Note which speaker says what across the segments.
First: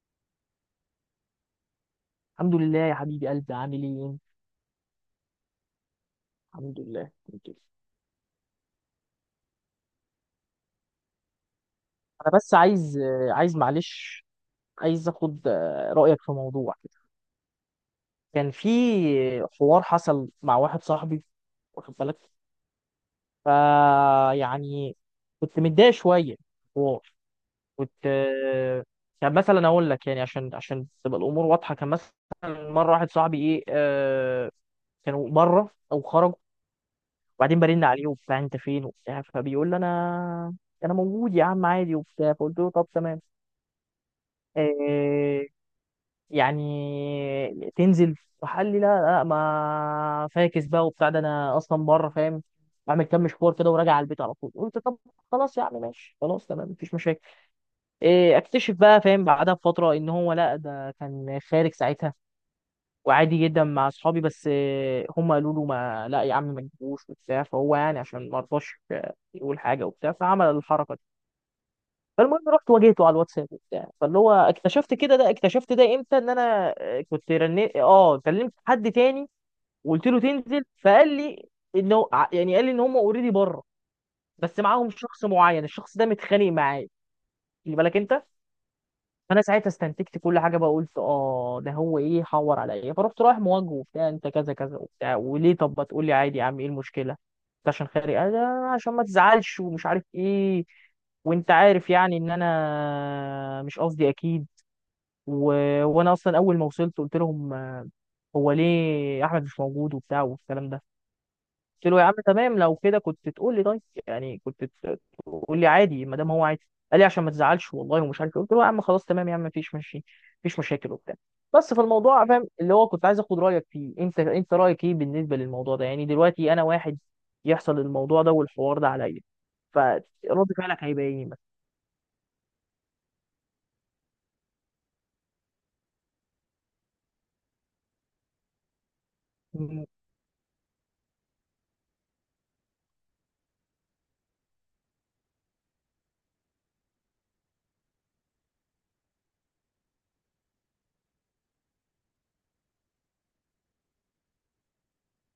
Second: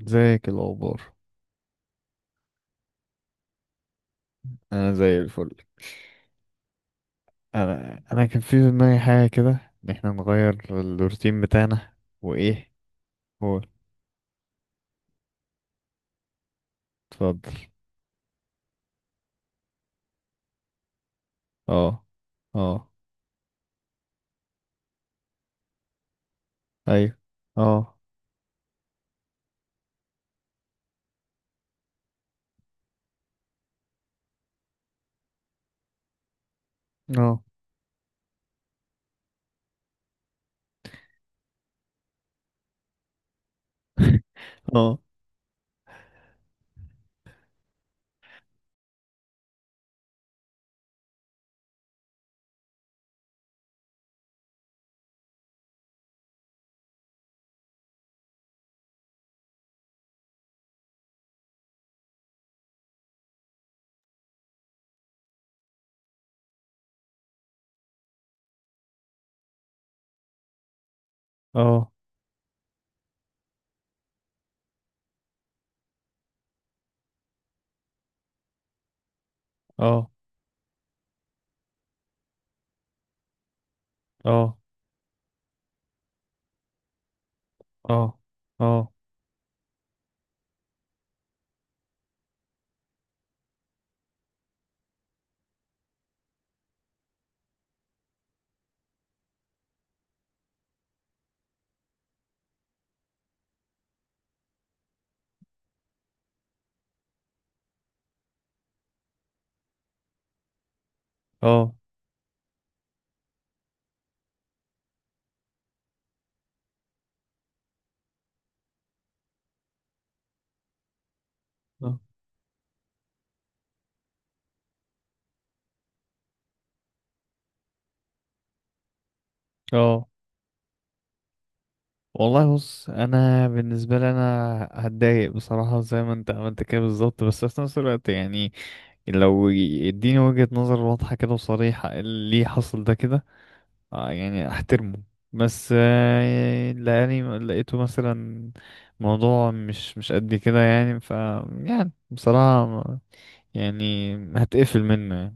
Speaker 1: ازيك الاخبار؟
Speaker 2: الحمد لله يا حبيبي، قلبي عامل ايه انت؟
Speaker 1: انا زي الفل.
Speaker 2: الحمد لله. الحمد لله.
Speaker 1: انا كان في دماغي حاجه كده، ان احنا نغير الروتين بتاعنا.
Speaker 2: انا بس
Speaker 1: وايه؟
Speaker 2: عايز
Speaker 1: هو
Speaker 2: معلش، عايز اخد رايك في موضوع كده.
Speaker 1: اتفضل.
Speaker 2: كان في حوار حصل مع واحد صاحبي، واخد
Speaker 1: اه.
Speaker 2: بالك.
Speaker 1: اه.
Speaker 2: فا يعني كنت متضايق شويه، حوار.
Speaker 1: ايوه. اه.
Speaker 2: كنت، كان مثلا اقول لك، يعني عشان تبقى الامور واضحه. كان مثلا مره واحد صاحبي ايه كانوا بره او خرجوا،
Speaker 1: اه.
Speaker 2: وبعدين برن عليه وبتاع انت فين وبتاع، فبيقول لي انا موجود يا عم عادي وبتاع. فقلت له طب تمام،
Speaker 1: اه.
Speaker 2: إيه يعني تنزل؟ فقال لي لا لا، ما فاكس بقى وبتاع، ده انا اصلا بره فاهم، بعمل كام مشوار كده وراجع على البيت على طول. قلت طب خلاص يا عم ماشي، خلاص تمام مفيش مشاكل. إيه، اكتشف بقى فاهم بعدها بفتره ان هو لا، ده كان خارج ساعتها، وعادي جدا مع اصحابي، بس هم قالوا له ما لا يا عم ما تجيبوش وبتاع، فهو يعني عشان ما رضاش يقول حاجه وبتاع فعمل الحركه دي.
Speaker 1: اه.
Speaker 2: فالمهم رحت واجهته على الواتساب وبتاع، فاللي هو اكتشفت كده، ده اكتشفت ده امتى، ان انا كنت رنيت، اه كلمت حد تاني وقلت
Speaker 1: اه.
Speaker 2: له تنزل. فقال لي انه يعني قال لي ان هم اوريدي بره،
Speaker 1: اه.
Speaker 2: بس معاهم شخص معين، الشخص ده متخانق معايا، خلي
Speaker 1: اه.
Speaker 2: بالك
Speaker 1: اه.
Speaker 2: انت.
Speaker 1: اه.
Speaker 2: فانا ساعتها استنتجت كل حاجه بقى. قلت اه ده هو ايه حور عليا. فرحت رايح مواجهه وبتاع، انت كذا كذا وبتاع وليه، طب ما تقول لي عادي يا عم، ايه المشكله انت عشان خارج؟ قال لا، عشان ما تزعلش ومش عارف ايه، وانت عارف يعني ان انا مش قصدي اكيد. و... وانا اصلا اول ما وصلت قلت لهم هو ليه احمد مش موجود وبتاع والكلام ده.
Speaker 1: اه.
Speaker 2: قلت له يا عم تمام، لو كده كنت تقول لي، طيب يعني كنت تقول لي عادي ما دام هو عادي. قال لي عشان ما تزعلش والله ومش عارف إيه. قلت له يا عم خلاص تمام يا عم مفيش ماشي، مفيش مشاكل وبتاع. بس في الموضوع فاهم اللي هو كنت عايز اخد رايك فيه، انت رايك ايه بالنسبه للموضوع ده؟ يعني دلوقتي انا واحد يحصل الموضوع ده والحوار ده عليا، فرد
Speaker 1: اه.
Speaker 2: فعلك هيبقى ايه مثلا؟
Speaker 1: والله، بص، انا بالنسبه لي انا هتضايق بصراحه زي ما انت عملت كده بالظبط، بس في نفس الوقت يعني لو
Speaker 2: مم،
Speaker 1: يديني وجهه نظر واضحه كده وصريحه إيه اللي حصل ده كده، اه يعني احترمه. بس لاني لقيته مثلا موضوع مش قد كده يعني يعني بصراحة يعني هتقفل منه يعني.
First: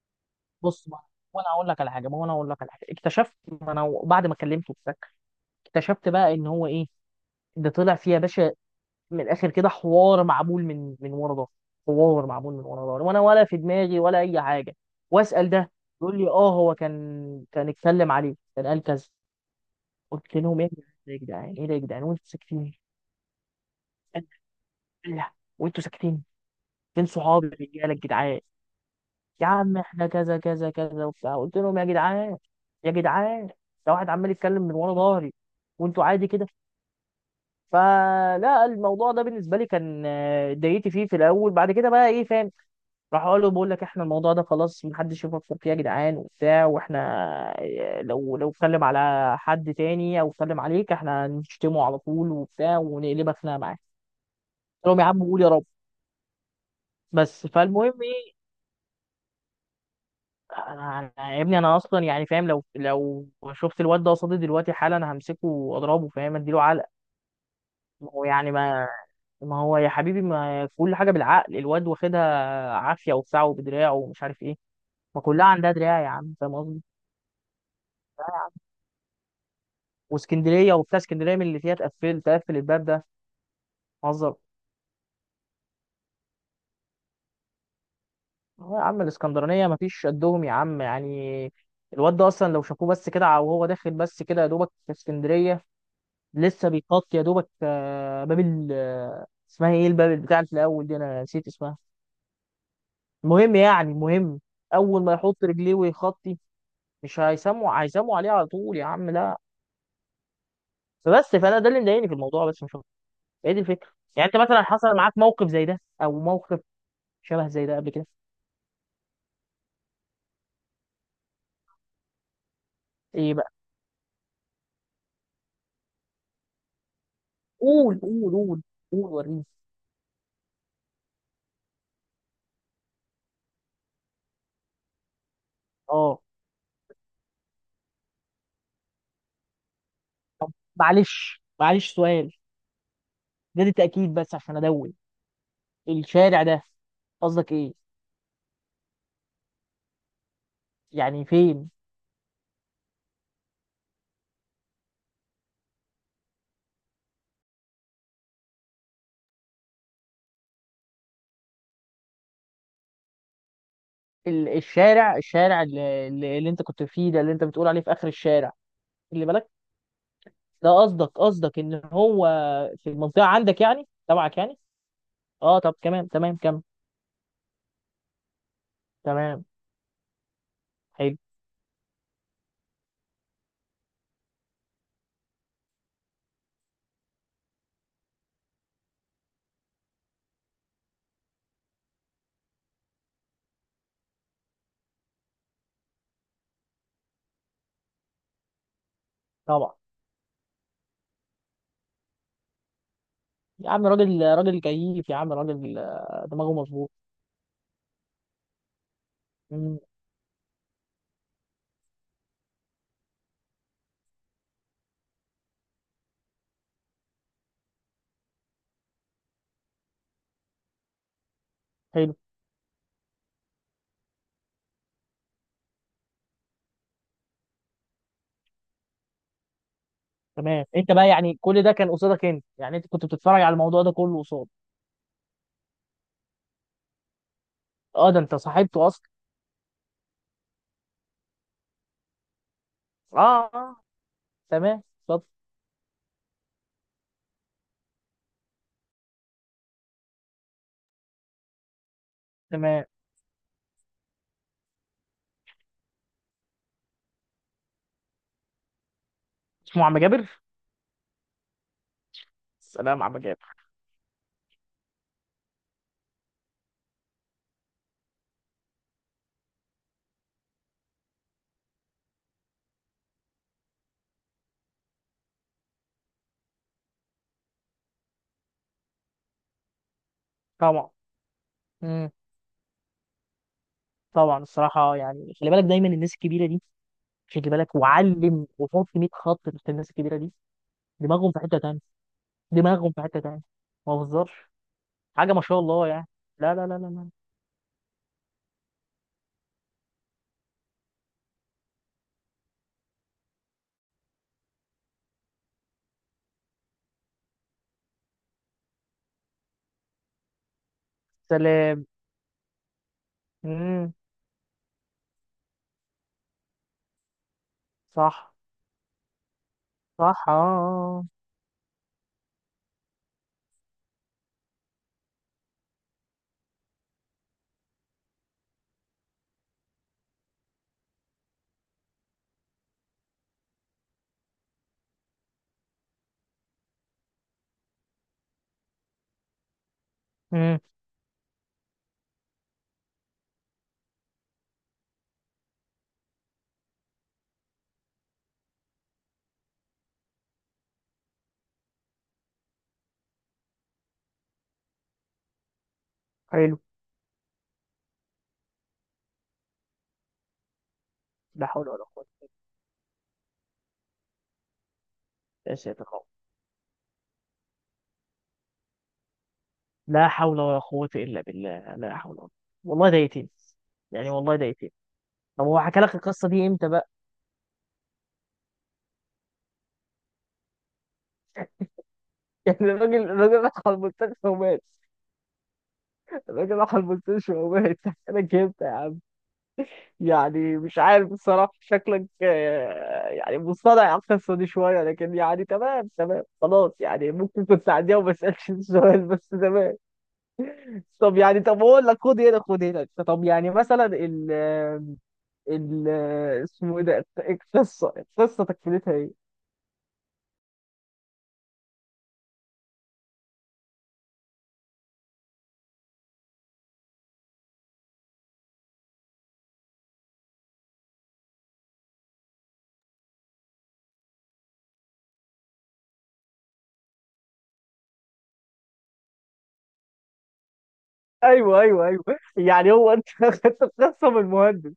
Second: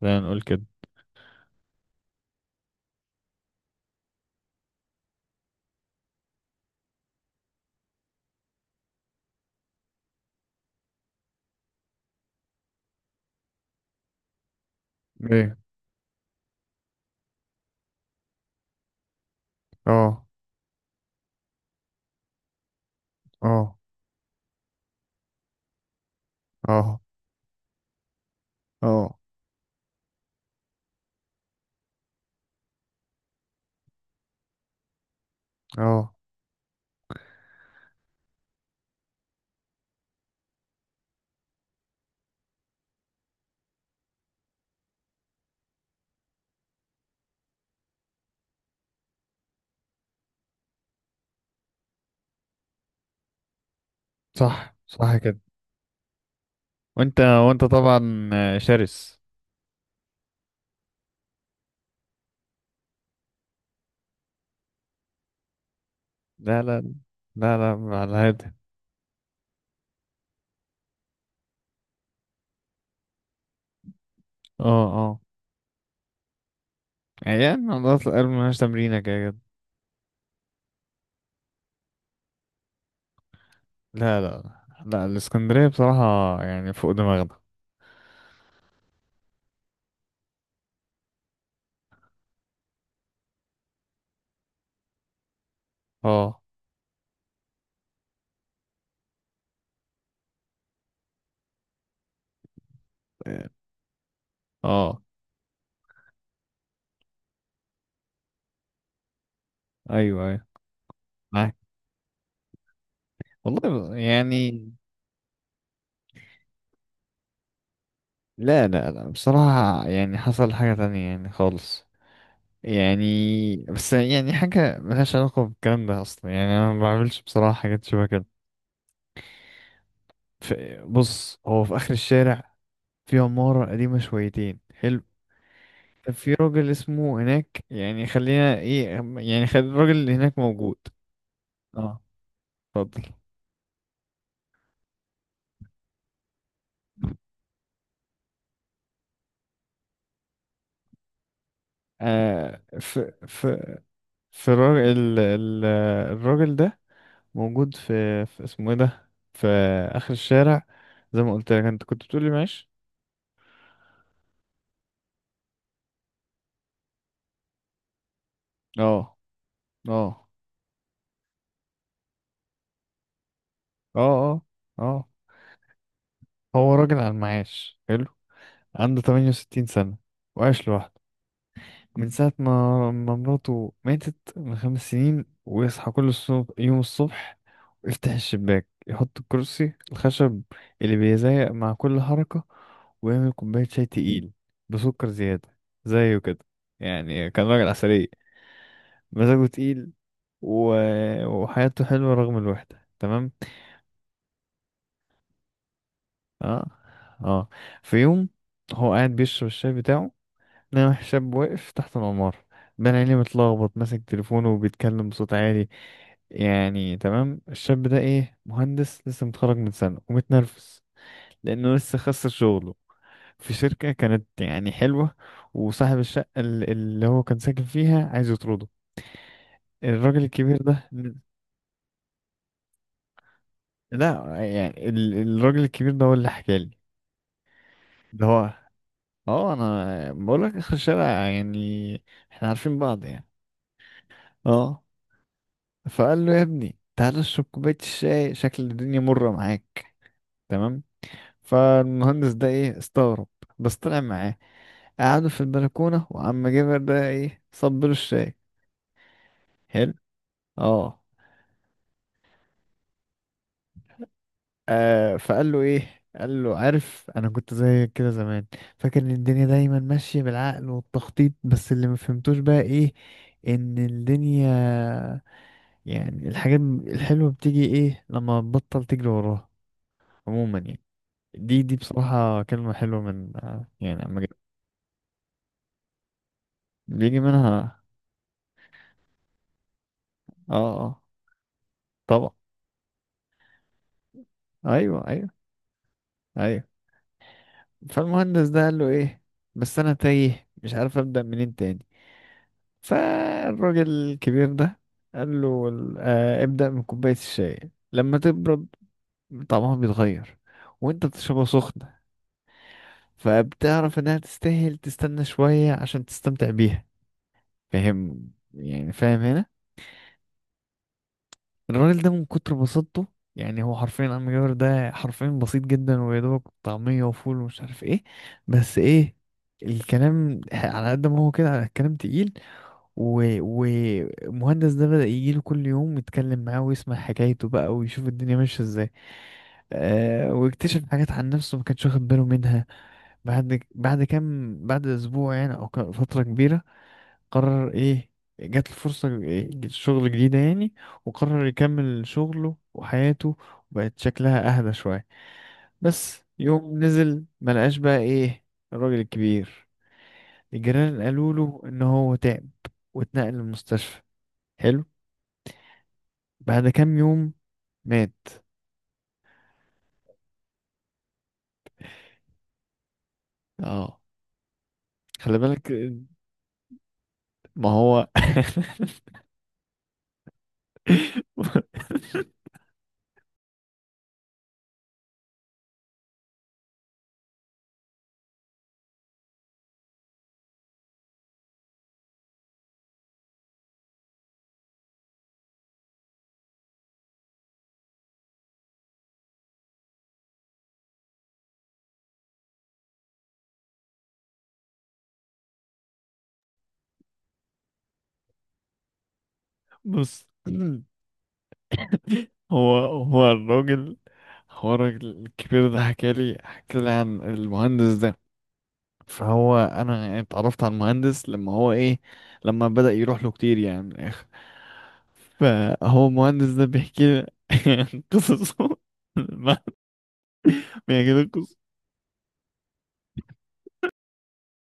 Speaker 1: خلينا نقول كده.
Speaker 2: بص ما، وانا اقول لك على حاجه، ما هو انا اقول لك على حاجه اكتشفت، ما انا بعد ما كلمته وبتاع، اكتشفت بقى ان هو ايه، ده طلع فيه يا باشا، من الاخر كده، حوار معمول من ورا ظهري. حوار معمول من ورا ظهري وانا ولا في دماغي ولا اي حاجه. واسال
Speaker 1: ايه.
Speaker 2: ده يقول لي اه، هو كان اتكلم عليه كان قال كذا.
Speaker 1: اه.
Speaker 2: قلت لهم ايه يا جدعان، ايه ده يا جدعان وانتوا ساكتين؟
Speaker 1: اه.
Speaker 2: قال لا. وانتوا ساكتين؟
Speaker 1: اه.
Speaker 2: فين صحابي الرجاله الجدعان؟
Speaker 1: اه.
Speaker 2: يا عم احنا كذا كذا كذا وبتاع. قلت لهم يا جدعان، يا جدعان، ده واحد عمال يتكلم من ورا ظهري وانتوا
Speaker 1: اه.
Speaker 2: عادي كده؟ فلا، الموضوع ده بالنسبه لي كان اتضايقت فيه في الاول، بعد كده بقى ايه فاهم، راح اقول له بقول لك احنا الموضوع ده خلاص محدش يفكر فيه يا جدعان وبتاع، واحنا لو اتكلم على حد تاني او اتكلم عليك احنا هنشتمه على طول وبتاع ونقلبك خناقه معاه.
Speaker 1: صح،
Speaker 2: قلت لهم يا
Speaker 1: صح
Speaker 2: عم
Speaker 1: كده.
Speaker 2: قول يا رب.
Speaker 1: وانت
Speaker 2: بس
Speaker 1: وانت
Speaker 2: فالمهم
Speaker 1: طبعا
Speaker 2: ايه،
Speaker 1: شرس.
Speaker 2: يا ابني انا اصلا يعني فاهم، لو شفت الواد ده قصادي دلوقتي حالا همسكه واضربه فاهم،
Speaker 1: لا،
Speaker 2: اديله
Speaker 1: لا،
Speaker 2: علقه.
Speaker 1: لا، لا
Speaker 2: ما
Speaker 1: على
Speaker 2: هو يعني،
Speaker 1: هذا.
Speaker 2: ما هو يا حبيبي ما كل حاجه بالعقل. الواد واخدها عافيه وبتاع وبدراع ومش عارف ايه.
Speaker 1: اه. اه.
Speaker 2: ما كلها عندها دراع يا عم فاهم قصدي.
Speaker 1: يعني عضلات القلب
Speaker 2: دراع يا عم.
Speaker 1: ملهاش تمرينة كده كده.
Speaker 2: واسكندريه وبتاع، اسكندريه من اللي فيها تقفل الباب ده،
Speaker 1: لا،
Speaker 2: هزر.
Speaker 1: لا، لا، الاسكندرية بصراحة يعني فوق دماغنا.
Speaker 2: هو يا عم الاسكندرانيه ما فيش قدهم يا عم يعني. الواد ده اصلا لو شافوه بس كده وهو داخل بس كده يا دوبك في اسكندريه،
Speaker 1: اه.
Speaker 2: لسه بيغطي يا دوبك باب ال اسمها ايه، الباب بتاع اللي في الاول دي انا نسيت اسمها. المهم يعني المهم،
Speaker 1: اه.
Speaker 2: اول ما يحط رجليه ويخطي مش هيسموا عليه على طول يا عم، لا.
Speaker 1: ايوه، ايوه،
Speaker 2: فبس
Speaker 1: معاك
Speaker 2: فانا ده اللي مضايقني في الموضوع بس مش، هي دي الفكره.
Speaker 1: والله
Speaker 2: يعني انت مثلا
Speaker 1: يعني.
Speaker 2: حصل معاك موقف زي ده او موقف شبه زي ده قبل كده؟
Speaker 1: لا، لا، لا، بصراحة يعني حصل حاجة تانية يعني خالص.
Speaker 2: ايه بقى؟
Speaker 1: يعني بس يعني حاجة ملهاش علاقة بالكلام ده أصلا، يعني أنا ما بعملش بصراحة حاجات
Speaker 2: قول
Speaker 1: شبه كده.
Speaker 2: قول قول قول وريني.
Speaker 1: ف- بص، هو في آخر الشارع، في عمارة قديمة شويتين حلو. كان
Speaker 2: اه
Speaker 1: في راجل اسمه هناك، يعني خلينا ايه، يعني خلي الراجل اللي هناك موجود.
Speaker 2: معلش معلش
Speaker 1: اه.
Speaker 2: سؤال،
Speaker 1: اتفضل.
Speaker 2: ده دي تاكيد بس عشان ادون، الشارع ده قصدك ايه يعني فين؟
Speaker 1: آه في في في الراجل الراجل ده موجود، في اسمه ايه ده، في اخر الشارع، زي ما قلت لك انت كنت بتقولي معاش.
Speaker 2: الشارع اللي انت كنت فيه، ده اللي انت بتقول عليه في اخر الشارع
Speaker 1: اه.
Speaker 2: اللي بالك؟
Speaker 1: اه.
Speaker 2: ده قصدك ان هو في المنطقه عندك يعني
Speaker 1: اه.
Speaker 2: تبعك
Speaker 1: اه.
Speaker 2: يعني؟
Speaker 1: اه.
Speaker 2: اه طب تمام تمام كم.
Speaker 1: هو راجل على المعاش، حلو. عنده
Speaker 2: تمام.
Speaker 1: 68 سنة وعايش لوحده
Speaker 2: حلو.
Speaker 1: من ساعة ما مراته ماتت من 5 سنين. ويصحى كل الصبح يوم الصبح، ويفتح الشباك، يحط الكرسي الخشب اللي بيزيق مع كل حركة، ويعمل كوباية شاي تقيل بسكر زيادة زيه كده. يعني كان راجل عسلية، مزاجه
Speaker 2: طبعا.
Speaker 1: تقيل، و... وحياته حلوة رغم الوحدة، تمام.
Speaker 2: يا عم راجل كيف يا عم، راجل دماغه
Speaker 1: اه.
Speaker 2: مظبوط.
Speaker 1: اه. في يوم، هو قاعد بيشرب
Speaker 2: مم،
Speaker 1: الشاي بتاعه، لقى شاب واقف تحت العمارة، بين عينيه متلخبط، ماسك تليفونه وبيتكلم بصوت عالي. يعني تمام، الشاب ده ايه، مهندس لسه متخرج من سنة ومتنرفز لأنه لسه
Speaker 2: حلو.
Speaker 1: خسر شغله في شركة كانت يعني حلوة. وصاحب الشقة اللي هو كان ساكن فيها عايز يطرده، الراجل
Speaker 2: تمام.
Speaker 1: الكبير
Speaker 2: انت
Speaker 1: ده.
Speaker 2: بقى يعني كل ده كان قصادك انت يعني، انت كنت بتتفرج على الموضوع ده كله
Speaker 1: لا،
Speaker 2: قصاد؟
Speaker 1: يعني الراجل الكبير ده هو اللي حكالي.
Speaker 2: اه ده
Speaker 1: ده
Speaker 2: انت
Speaker 1: هو.
Speaker 2: صاحبته اصلا.
Speaker 1: اه، انا بقول لك اخر الشارع يعني احنا عارفين بعض يعني.
Speaker 2: اه اه. تمام
Speaker 1: اه.
Speaker 2: اتفضل.
Speaker 1: فقال له: يا ابني، تعالى اشرب كوبايه الشاي، شكل الدنيا مره معاك. تمام. فالمهندس ده ايه،
Speaker 2: تمام.
Speaker 1: استغرب بس طلع معاه. قعدوا في البلكونه، وعم جابر ده ايه، صب له الشاي.
Speaker 2: اسمه عم
Speaker 1: حلو.
Speaker 2: جابر؟
Speaker 1: اه.
Speaker 2: سلام عم جابر.
Speaker 1: فقال له ايه، قال له: عارف، انا كنت زي كده زمان، فاكر ان الدنيا دايما ماشيه بالعقل والتخطيط، بس اللي ما فهمتوش بقى ايه، ان الدنيا يعني الحاجات الحلوة بتيجي ايه لما تبطل تجري وراها، عموما يعني.
Speaker 2: طبعا.
Speaker 1: دي
Speaker 2: مم.
Speaker 1: بصراحة كلمة حلوة من يعني
Speaker 2: طبعا الصراحه يعني خلي بالك، دايما الناس الكبيره دي،
Speaker 1: بيجي
Speaker 2: خلي بالك
Speaker 1: منها.
Speaker 2: وعلم وحط 100 خط تحت الناس الكبيره دي.
Speaker 1: اه. اه.
Speaker 2: دماغهم في حته تانيه.
Speaker 1: طبعا.
Speaker 2: دماغهم في حته تانيه. ما بهزرش
Speaker 1: ايوه،
Speaker 2: حاجه
Speaker 1: ايوه،
Speaker 2: ما شاء الله يعني. لا لا
Speaker 1: ايوه.
Speaker 2: لا لا لا.
Speaker 1: فالمهندس ده قال له ايه: بس انا تايه مش عارف ابدأ منين تاني. فالراجل الكبير ده قال له: ابدأ من كوباية الشاي، لما تبرد طعمها بيتغير، وانت بتشربها
Speaker 2: سلام.
Speaker 1: سخنة
Speaker 2: مم.
Speaker 1: فبتعرف انها تستاهل تستنى شوية عشان تستمتع بيها.
Speaker 2: صح.
Speaker 1: فاهم؟ يعني فاهم هنا؟
Speaker 2: صح اه.
Speaker 1: الراجل ده من كتر بساطته، يعني هو حرفيا عم جابر ده حرفيا بسيط جدا ويا دوبك طعمية وفول ومش عارف ايه. بس ايه، الكلام على قد ما هو كده على الكلام تقيل. و- ومهندس ده بدأ يجيله كل يوم يتكلم معاه ويسمع حكايته بقى ويشوف الدنيا ماشية ازاي. آه،
Speaker 2: امم.
Speaker 1: واكتشف حاجات عن نفسه ما كانش واخد باله منها. بعد كام بعد اسبوع يعني، او فترة كبيرة، قرر ايه، جات له فرصة شغل جديدة يعني. وقرر يكمل شغله وحياته، وبقت شكلها اهدى شوية. بس
Speaker 2: حلو.
Speaker 1: يوم نزل ملقاش بقى ايه الراجل الكبير. الجيران قالوا
Speaker 2: لا
Speaker 1: له
Speaker 2: حول ولا
Speaker 1: ان
Speaker 2: قوة.
Speaker 1: هو تعب واتنقل المستشفى. حلو.
Speaker 2: يا ساتر يا رب.
Speaker 1: بعد كام يوم مات.
Speaker 2: لا حول ولا قوة إلا بالله، لا حول ولا. والله ده يتيم.
Speaker 1: اه.
Speaker 2: يعني والله ده يتيم.
Speaker 1: خلي
Speaker 2: طب هو
Speaker 1: بالك.
Speaker 2: حكى لك القصة دي امتى بقى؟
Speaker 1: ما هو.
Speaker 2: يعني الراجل راح على المستشفى ومات. الراجل راح على المستشفى ومات حكى لك امتى يا عم؟ يعني مش عارف الصراحة، شكلك يعني مصطنع على القصة دي شوية، لكن يعني تمام تمام خلاص يعني، ممكن كنت تعديها وما اسألش السؤال، بس تمام. طب يعني، طب اقول لك، خد هنا خد هنا، طب يعني مثلا ال ال اسمه ايه ده؟ القصه تكملتها ايه؟
Speaker 1: بص، هو الراجل، هو الراجل الكبير ده حكى لي، حكى لي عن المهندس ده. فهو انا يعني اتعرفت على المهندس لما هو ايه، لما بدأ يروح له كتير يعني من الاخر. فهو المهندس ده بيحكي لي قصصه ما بيحكي لي
Speaker 2: ايوه
Speaker 1: قصص.
Speaker 2: ايوه ايوه. يعني هو انت خدت القصه من المهندس؟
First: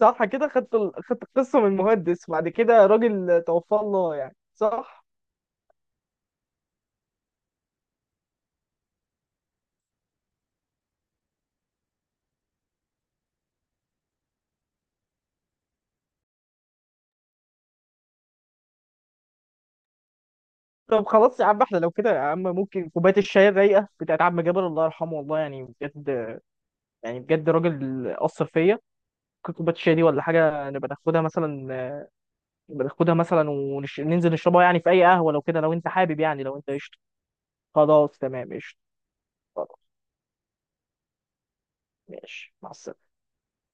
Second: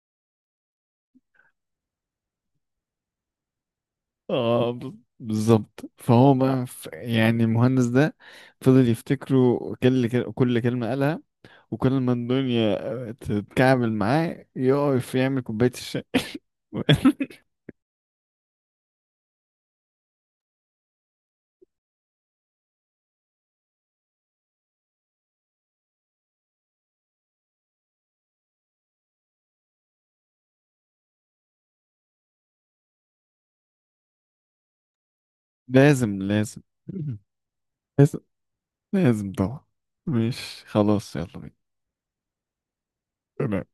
Speaker 2: صح كده؟ خدت خدت القصه من المهندس وبعد كده راجل توفاه الله يعني
Speaker 1: اه.
Speaker 2: صح؟
Speaker 1: بالظبط. فهو بقى يعني المهندس ده فضل يفتكره، كل كلمة قالها، وكل ما الدنيا تتكعبل معاه يقف يعمل كوباية الشاي.
Speaker 2: طب خلاص يا عم احنا لو كده يا عم ممكن كوبايه الشاي الرايقه بتاعت عم جابر الله يرحمه، والله يعني بجد، يعني بجد راجل اثر فيا، ممكن كوبايه الشاي دي ولا حاجه نبقى ناخدها مثلا، بناخدها مثلا وننزل نشربها يعني في اي قهوه لو كده، لو انت حابب،
Speaker 1: لازم،
Speaker 2: يعني لو
Speaker 1: لازم.
Speaker 2: انت قشطه. خلاص تمام قشطه.
Speaker 1: لازم طبعا.
Speaker 2: خلاص.
Speaker 1: مش خلاص، يلا
Speaker 2: ماشي مع السلامه.
Speaker 1: بينا.